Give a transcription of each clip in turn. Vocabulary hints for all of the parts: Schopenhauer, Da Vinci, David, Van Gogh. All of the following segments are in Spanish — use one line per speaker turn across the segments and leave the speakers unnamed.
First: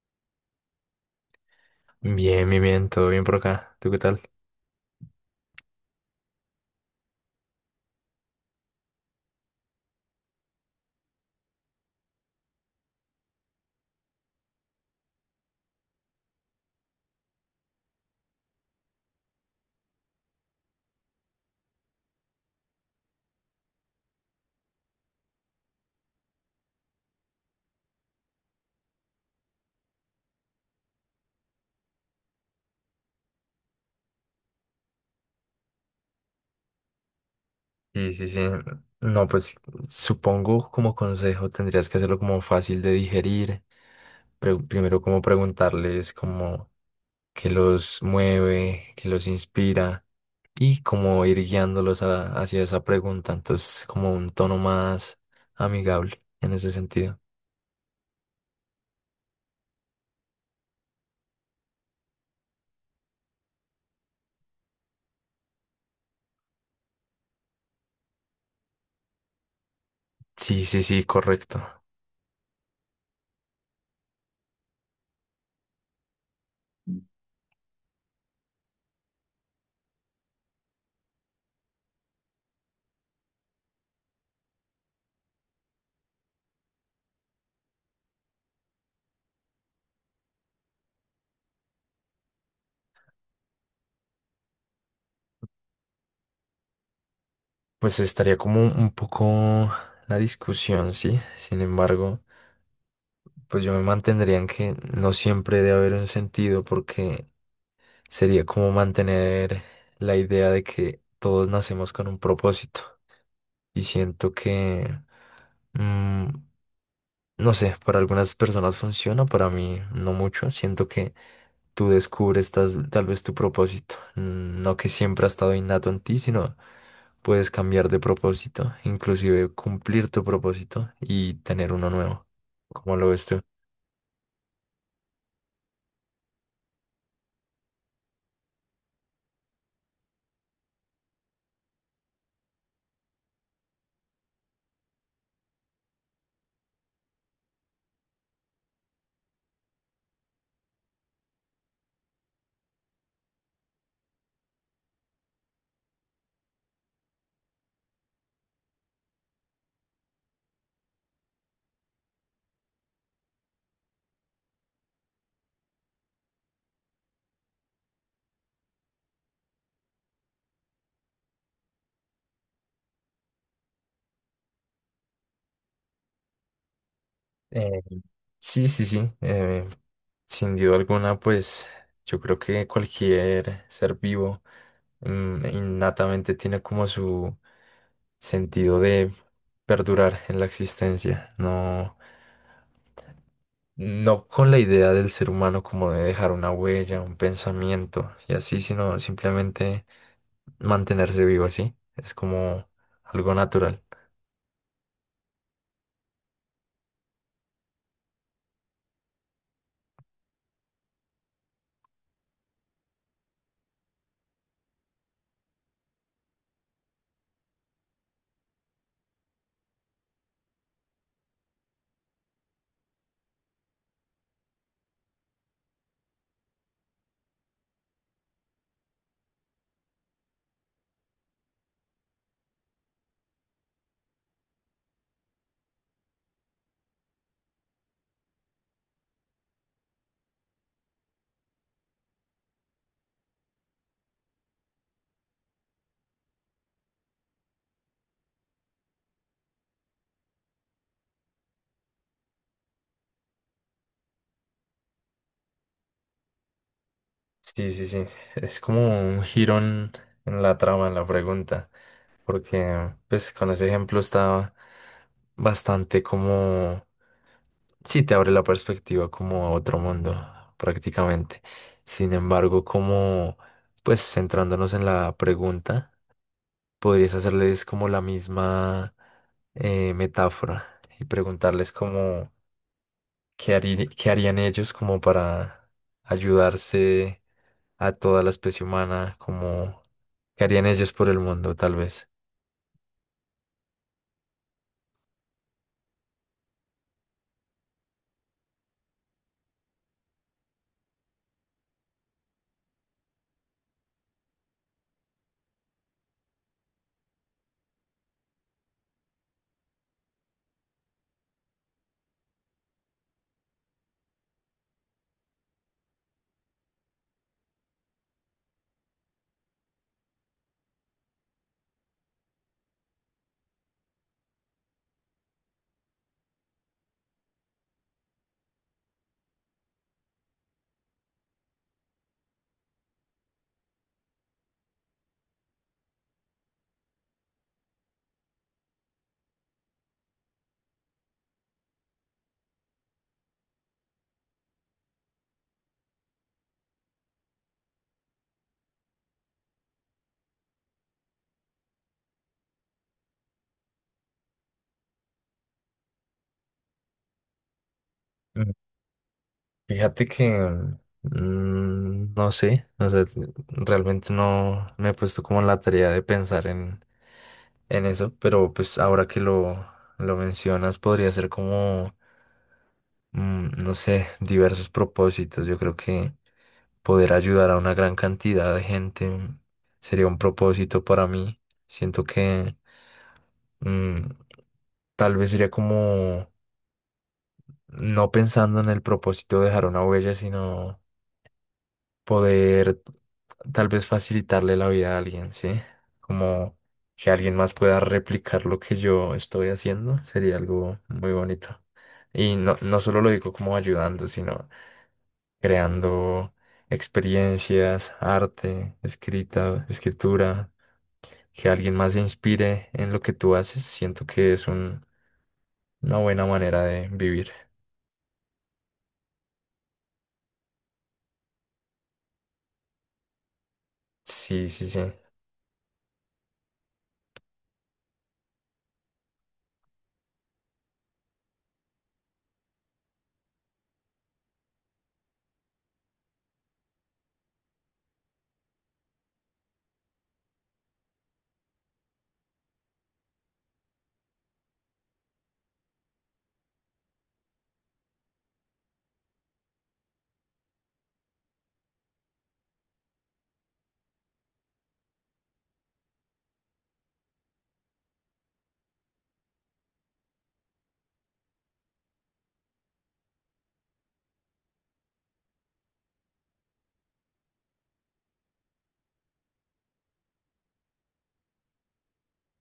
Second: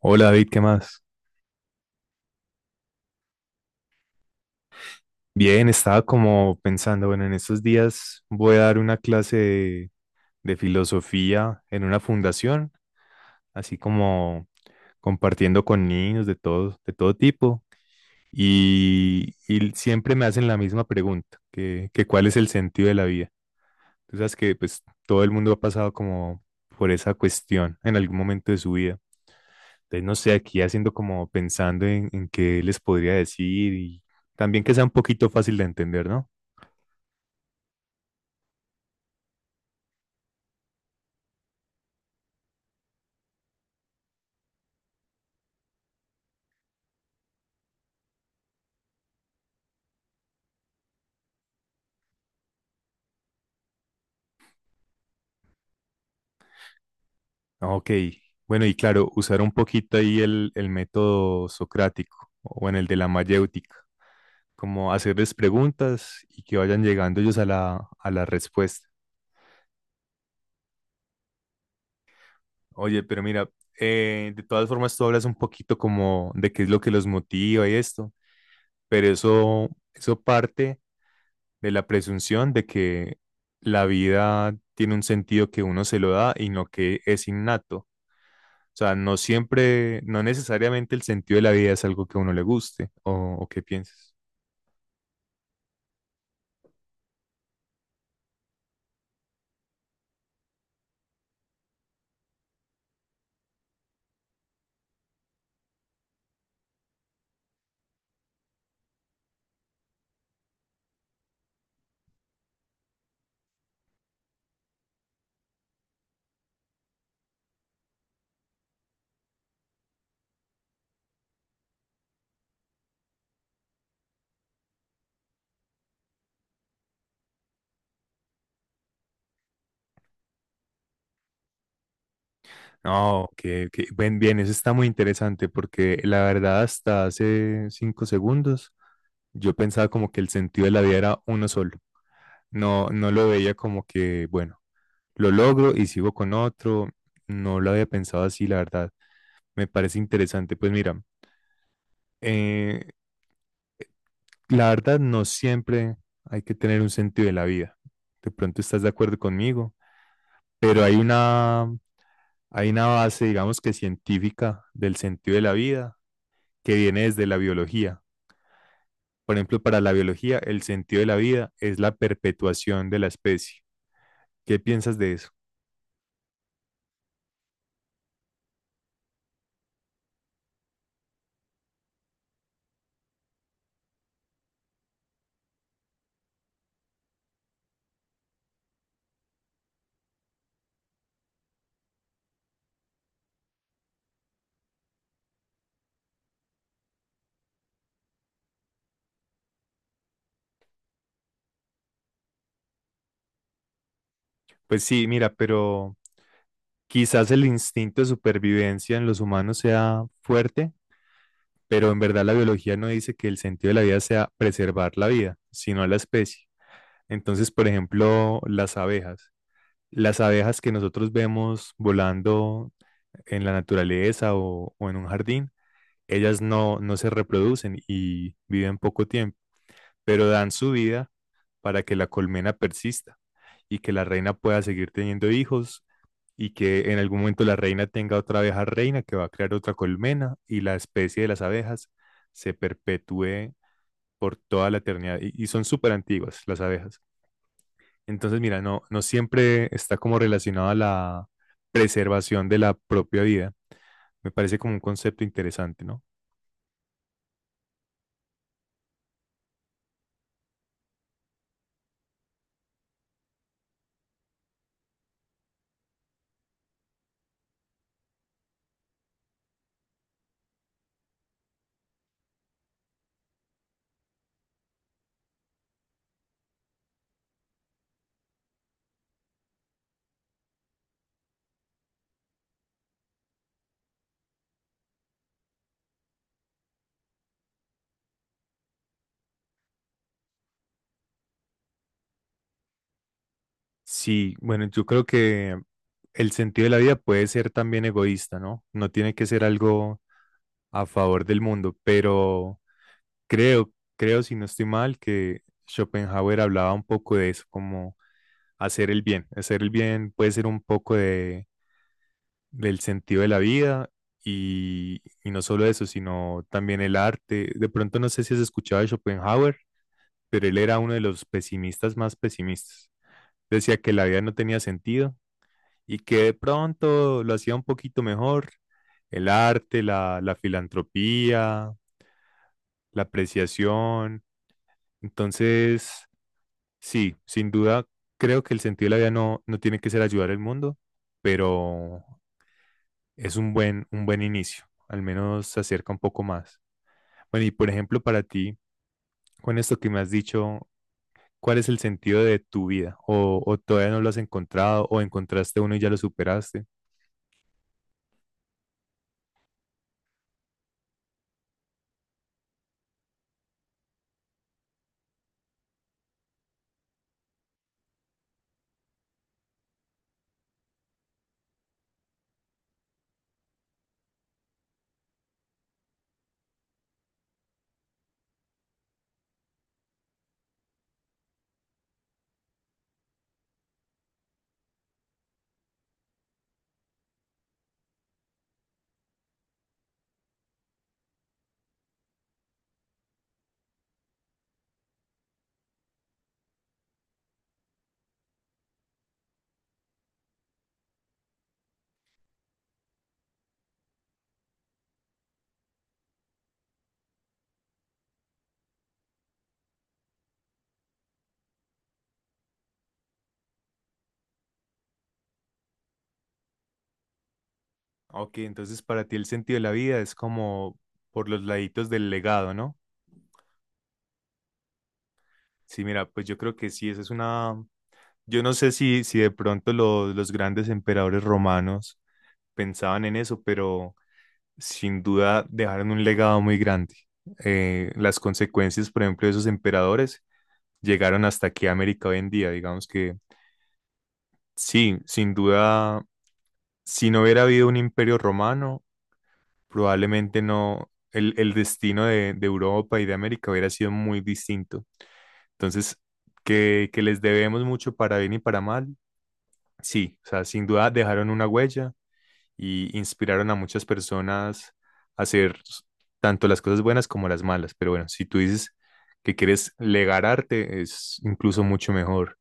Hola David, ¿qué más?
Bien, bien, bien, todo bien por acá. ¿Tú qué tal?
Bien, estaba como pensando, bueno, en estos días voy a dar una clase de filosofía en una fundación, así como compartiendo con niños de todo tipo, y siempre me hacen la misma pregunta, que cuál es el sentido de la vida. Tú sabes que pues todo el mundo ha pasado como por esa cuestión en algún momento de su vida. Entonces, no sé, aquí haciendo como pensando en qué les podría decir y también que sea un poquito fácil de entender, ¿no?
Sí, sí, sí. No, pues supongo como consejo tendrías que hacerlo como fácil de digerir. Primero como preguntarles como qué los mueve, qué los inspira y como ir guiándolos hacia esa pregunta. Entonces como un tono más amigable en ese sentido.
Ah, Ok, bueno, y claro, usar un poquito ahí el método socrático o en el de la mayéutica, como hacerles preguntas y que vayan llegando ellos a la respuesta.
Sí, sí, sí, correcto.
Oye, pero mira, de todas formas tú hablas un poquito como de qué es lo que los motiva y esto, pero eso parte de la presunción de que la vida tiene un sentido que uno se lo da y no que es innato. O sea, no siempre, no necesariamente el sentido de la vida es algo que a uno le guste o qué piensas.
Pues estaría como un poco la discusión, sí. Sin embargo, pues yo me mantendría en que no siempre debe haber un sentido porque sería como mantener la idea de que todos nacemos con un propósito y siento que, mm, no sé, para algunas personas funciona, para mí no mucho, siento que tú descubres tal vez tu propósito, no que siempre ha estado innato en ti, sino puedes cambiar de propósito, inclusive cumplir tu propósito y tener uno nuevo. ¿Cómo lo ves
No,
tú?
que bien, bien, eso está muy interesante porque la verdad hasta hace 5 segundos yo pensaba como que el sentido de la vida era uno solo. No, no lo veía como que, bueno, lo logro y sigo con otro. No lo había pensado así, la verdad. Me parece interesante. Pues mira, eh, la verdad no siempre hay que tener un sentido de la vida. De pronto estás de acuerdo conmigo pero hay una base, digamos que científica del sentido de la vida que viene desde la biología. Por ejemplo, para la biología, el sentido de la vida es la perpetuación de la especie. ¿Qué piensas de eso?
Eh, sí, sí, sí. Sin duda alguna, pues yo creo que cualquier ser vivo innatamente tiene como su sentido de perdurar en la existencia. No, no con la idea del ser humano como de dejar una huella, un pensamiento y así, sino simplemente mantenerse vivo así. Es como algo natural.
Pues sí, mira, pero quizás el instinto de supervivencia en los humanos sea fuerte, pero en verdad la biología no dice que el sentido de la vida sea preservar la vida, sino la especie. Entonces, por ejemplo, las abejas. Las abejas que nosotros vemos volando en la naturaleza o en un jardín, ellas no, no se reproducen y viven poco tiempo, pero dan su vida para que la colmena persista y que la reina pueda seguir teniendo hijos y que en algún momento la reina tenga otra abeja reina que va a crear otra colmena y la especie de las abejas se perpetúe por toda la eternidad. Y son súper antiguas las abejas. Entonces, mira, no, no siempre está como relacionada la preservación de la propia vida me parece como un concepto interesante, ¿no?
Sí, sí, sí. Es como un girón en la trama, en la pregunta. Porque, pues, con ese ejemplo está bastante como... Sí, te abre la perspectiva como a otro mundo, prácticamente. Sin embargo, como, pues, centrándonos en la pregunta, podrías hacerles como la misma metáfora y preguntarles como qué harían ellos como para ayudarse a toda la especie humana, como qué harían ellos por el mundo, tal vez.
Sí, bueno, yo creo que el sentido de la vida puede ser también egoísta, ¿no? No tiene que ser algo a favor del mundo, pero creo, creo, si no estoy mal, que Schopenhauer hablaba un poco de eso, como hacer el bien. Hacer el bien puede ser un poco de, del sentido de la vida y no solo eso, sino también el arte. De pronto no sé si has escuchado de Schopenhauer, pero él era uno de los pesimistas más pesimistas. Decía que la vida no tenía sentido y que de pronto lo hacía un poquito mejor. El arte, la filantropía, la apreciación. Entonces, sí, sin duda, creo que el sentido de la vida no, no tiene que ser ayudar al mundo, pero es un buen inicio. Al menos se acerca un poco más. Bueno, y por ejemplo, para ti, con esto que me has dicho, cuál es el sentido de tu vida o todavía no lo has encontrado o encontraste uno y ya lo superaste.
Mm. Fíjate que no sé, o sea, realmente no me he puesto como la tarea de pensar en eso, pero pues ahora que lo mencionas, podría ser como, no sé, diversos propósitos. Yo creo que poder ayudar a una gran cantidad de gente sería un propósito para mí. Siento que... mm, tal vez sería como no pensando en el propósito de dejar una huella, sino poder tal vez facilitarle la vida a alguien, ¿sí? Como que alguien más pueda replicar lo que yo estoy haciendo, sería algo muy bonito. Y no, no solo lo digo como ayudando, sino creando experiencias, arte, escrita, escritura, que alguien más se inspire en lo que tú haces, siento que una buena manera de vivir.
Ok, entonces para ti el sentido de la vida es como por los laditos del legado, ¿no?
Sí, sí, sí.
Sí, mira, pues yo creo que sí, esa es una... Yo no sé si de pronto los grandes emperadores romanos pensaban en eso, pero sin duda dejaron un legado muy grande. Las consecuencias, por ejemplo, de esos emperadores llegaron hasta aquí a América hoy en día. Digamos que sí, sin duda si no hubiera habido un imperio romano, probablemente no, el destino de Europa y de América hubiera sido muy distinto. Entonces, que les debemos mucho para bien y para mal, sí, o sea, sin duda dejaron una huella y inspiraron a muchas personas a hacer tanto las cosas buenas como las malas. Pero bueno, si tú dices que quieres legar arte, es incluso mucho mejor.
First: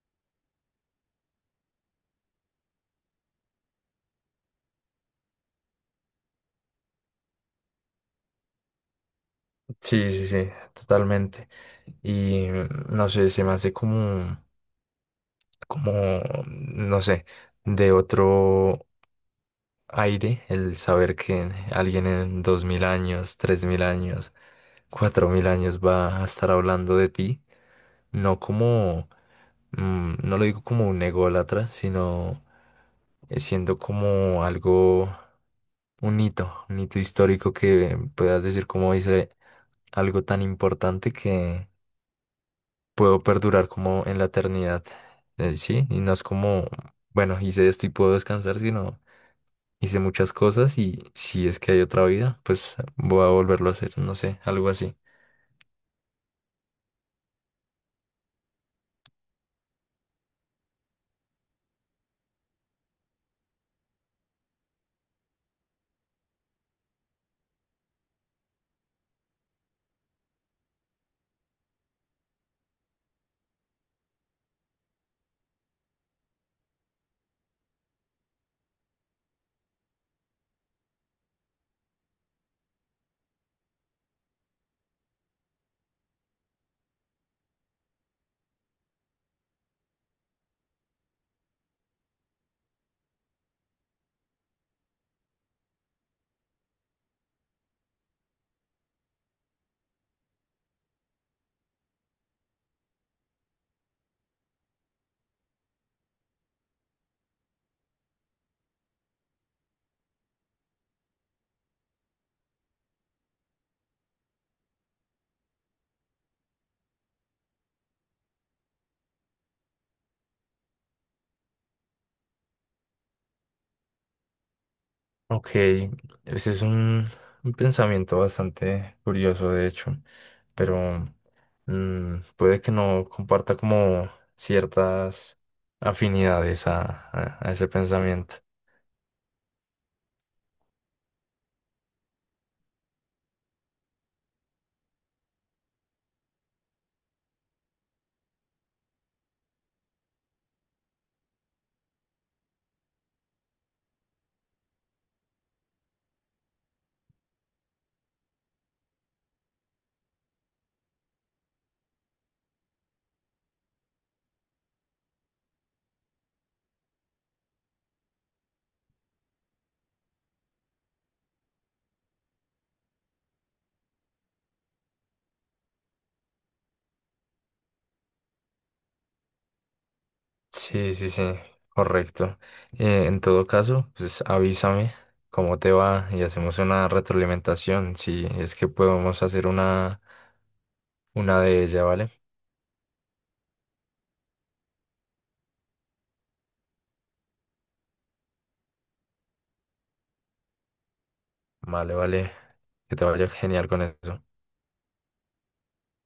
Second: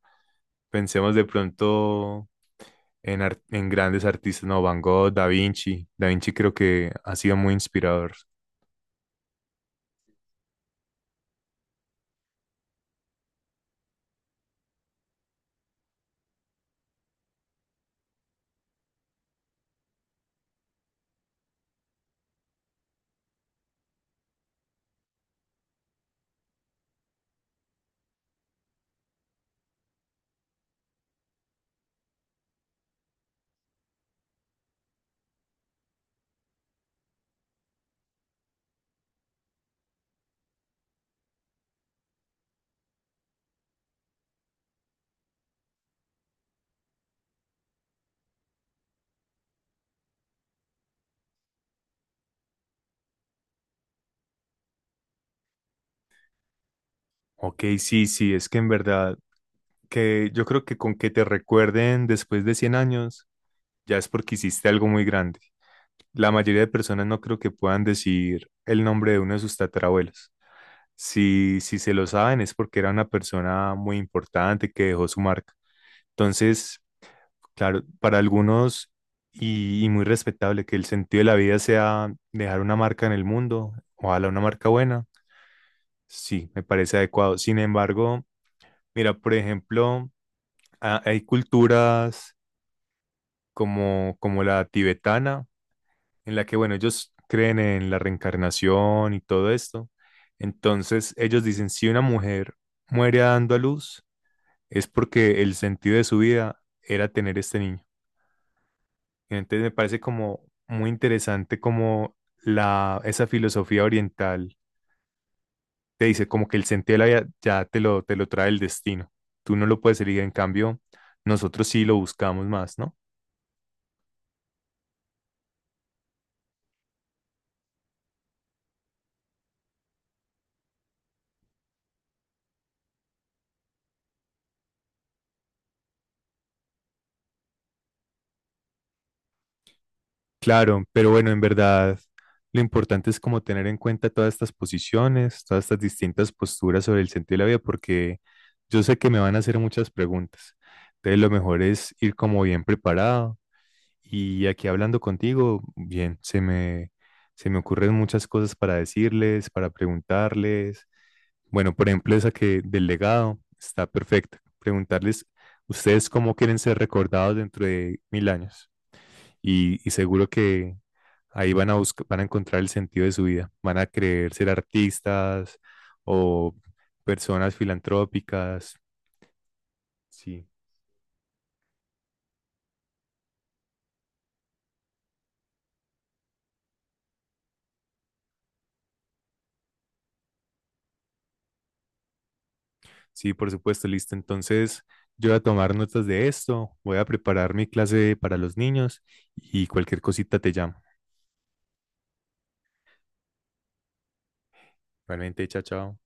Pensemos de pronto en, en grandes artistas, no, Van Gogh, Da Vinci. Da Vinci creo que ha sido muy inspirador.
Sí, sí, sí, totalmente. Y no sé, se me hace como, como, no sé, de otro aire el saber que alguien en 2.000 años, 3.000 años, 4.000 años va a estar hablando de ti. No como, no lo digo como un ególatra, sino siendo como algo, un hito histórico que puedas decir como dice algo tan importante que puedo perdurar como en la eternidad, ¿sí? Y no es como, bueno, hice esto y puedo descansar, sino hice muchas cosas y si es que hay otra vida, pues voy a volverlo a hacer, no sé, algo así.
Ok, sí, sí, es que en verdad, que yo creo que con que te recuerden después de 100 años, ya es porque hiciste algo muy grande. La mayoría de personas no creo que puedan decir el nombre de uno de sus tatarabuelos. Si, si se lo saben es porque era una persona muy importante que dejó su marca. Entonces, claro, para algunos muy respetable que el sentido de la vida sea dejar una marca en el mundo, ojalá una marca buena, sí, me parece adecuado. Sin embargo, mira, por ejemplo, hay culturas como, como la tibetana, en la que, bueno, ellos creen en la reencarnación y todo esto. Entonces, ellos dicen, si una mujer muere dando a luz, es porque el sentido de su vida era tener este niño. Entonces me parece como muy interesante como la, esa filosofía oriental te dice como que el sentido de la vida ya te lo trae el destino. Tú no lo puedes elegir, en cambio, nosotros sí lo buscamos más, ¿no?
Ok, ese es un pensamiento bastante curioso, de hecho, pero puede que no comparta como ciertas afinidades a, a ese pensamiento.
Claro, pero bueno, en verdad, lo importante es como tener en cuenta todas estas posiciones, todas estas distintas posturas sobre el sentido de la vida, porque yo sé que me van a hacer muchas preguntas. Entonces lo mejor es ir como bien preparado. Y aquí hablando contigo, bien, se me ocurren muchas cosas para decirles, para preguntarles. Bueno, por ejemplo, esa que del legado está perfecta. Preguntarles, ¿ustedes cómo quieren ser recordados dentro de 1000 años? Y seguro que ahí van a buscar, van a encontrar el sentido de su vida. Van a querer ser artistas o personas filantrópicas. Sí.
Sí, sí, sí, correcto. En todo caso, pues avísame cómo te va y hacemos una retroalimentación, si es que podemos hacer una de ella, ¿vale?
Sí, por supuesto, listo. Entonces, yo voy a tomar notas de esto, voy a preparar mi clase para los niños y cualquier cosita te llamo.
Vale, vale, que te vaya genial con eso.
Realmente, chao, chao.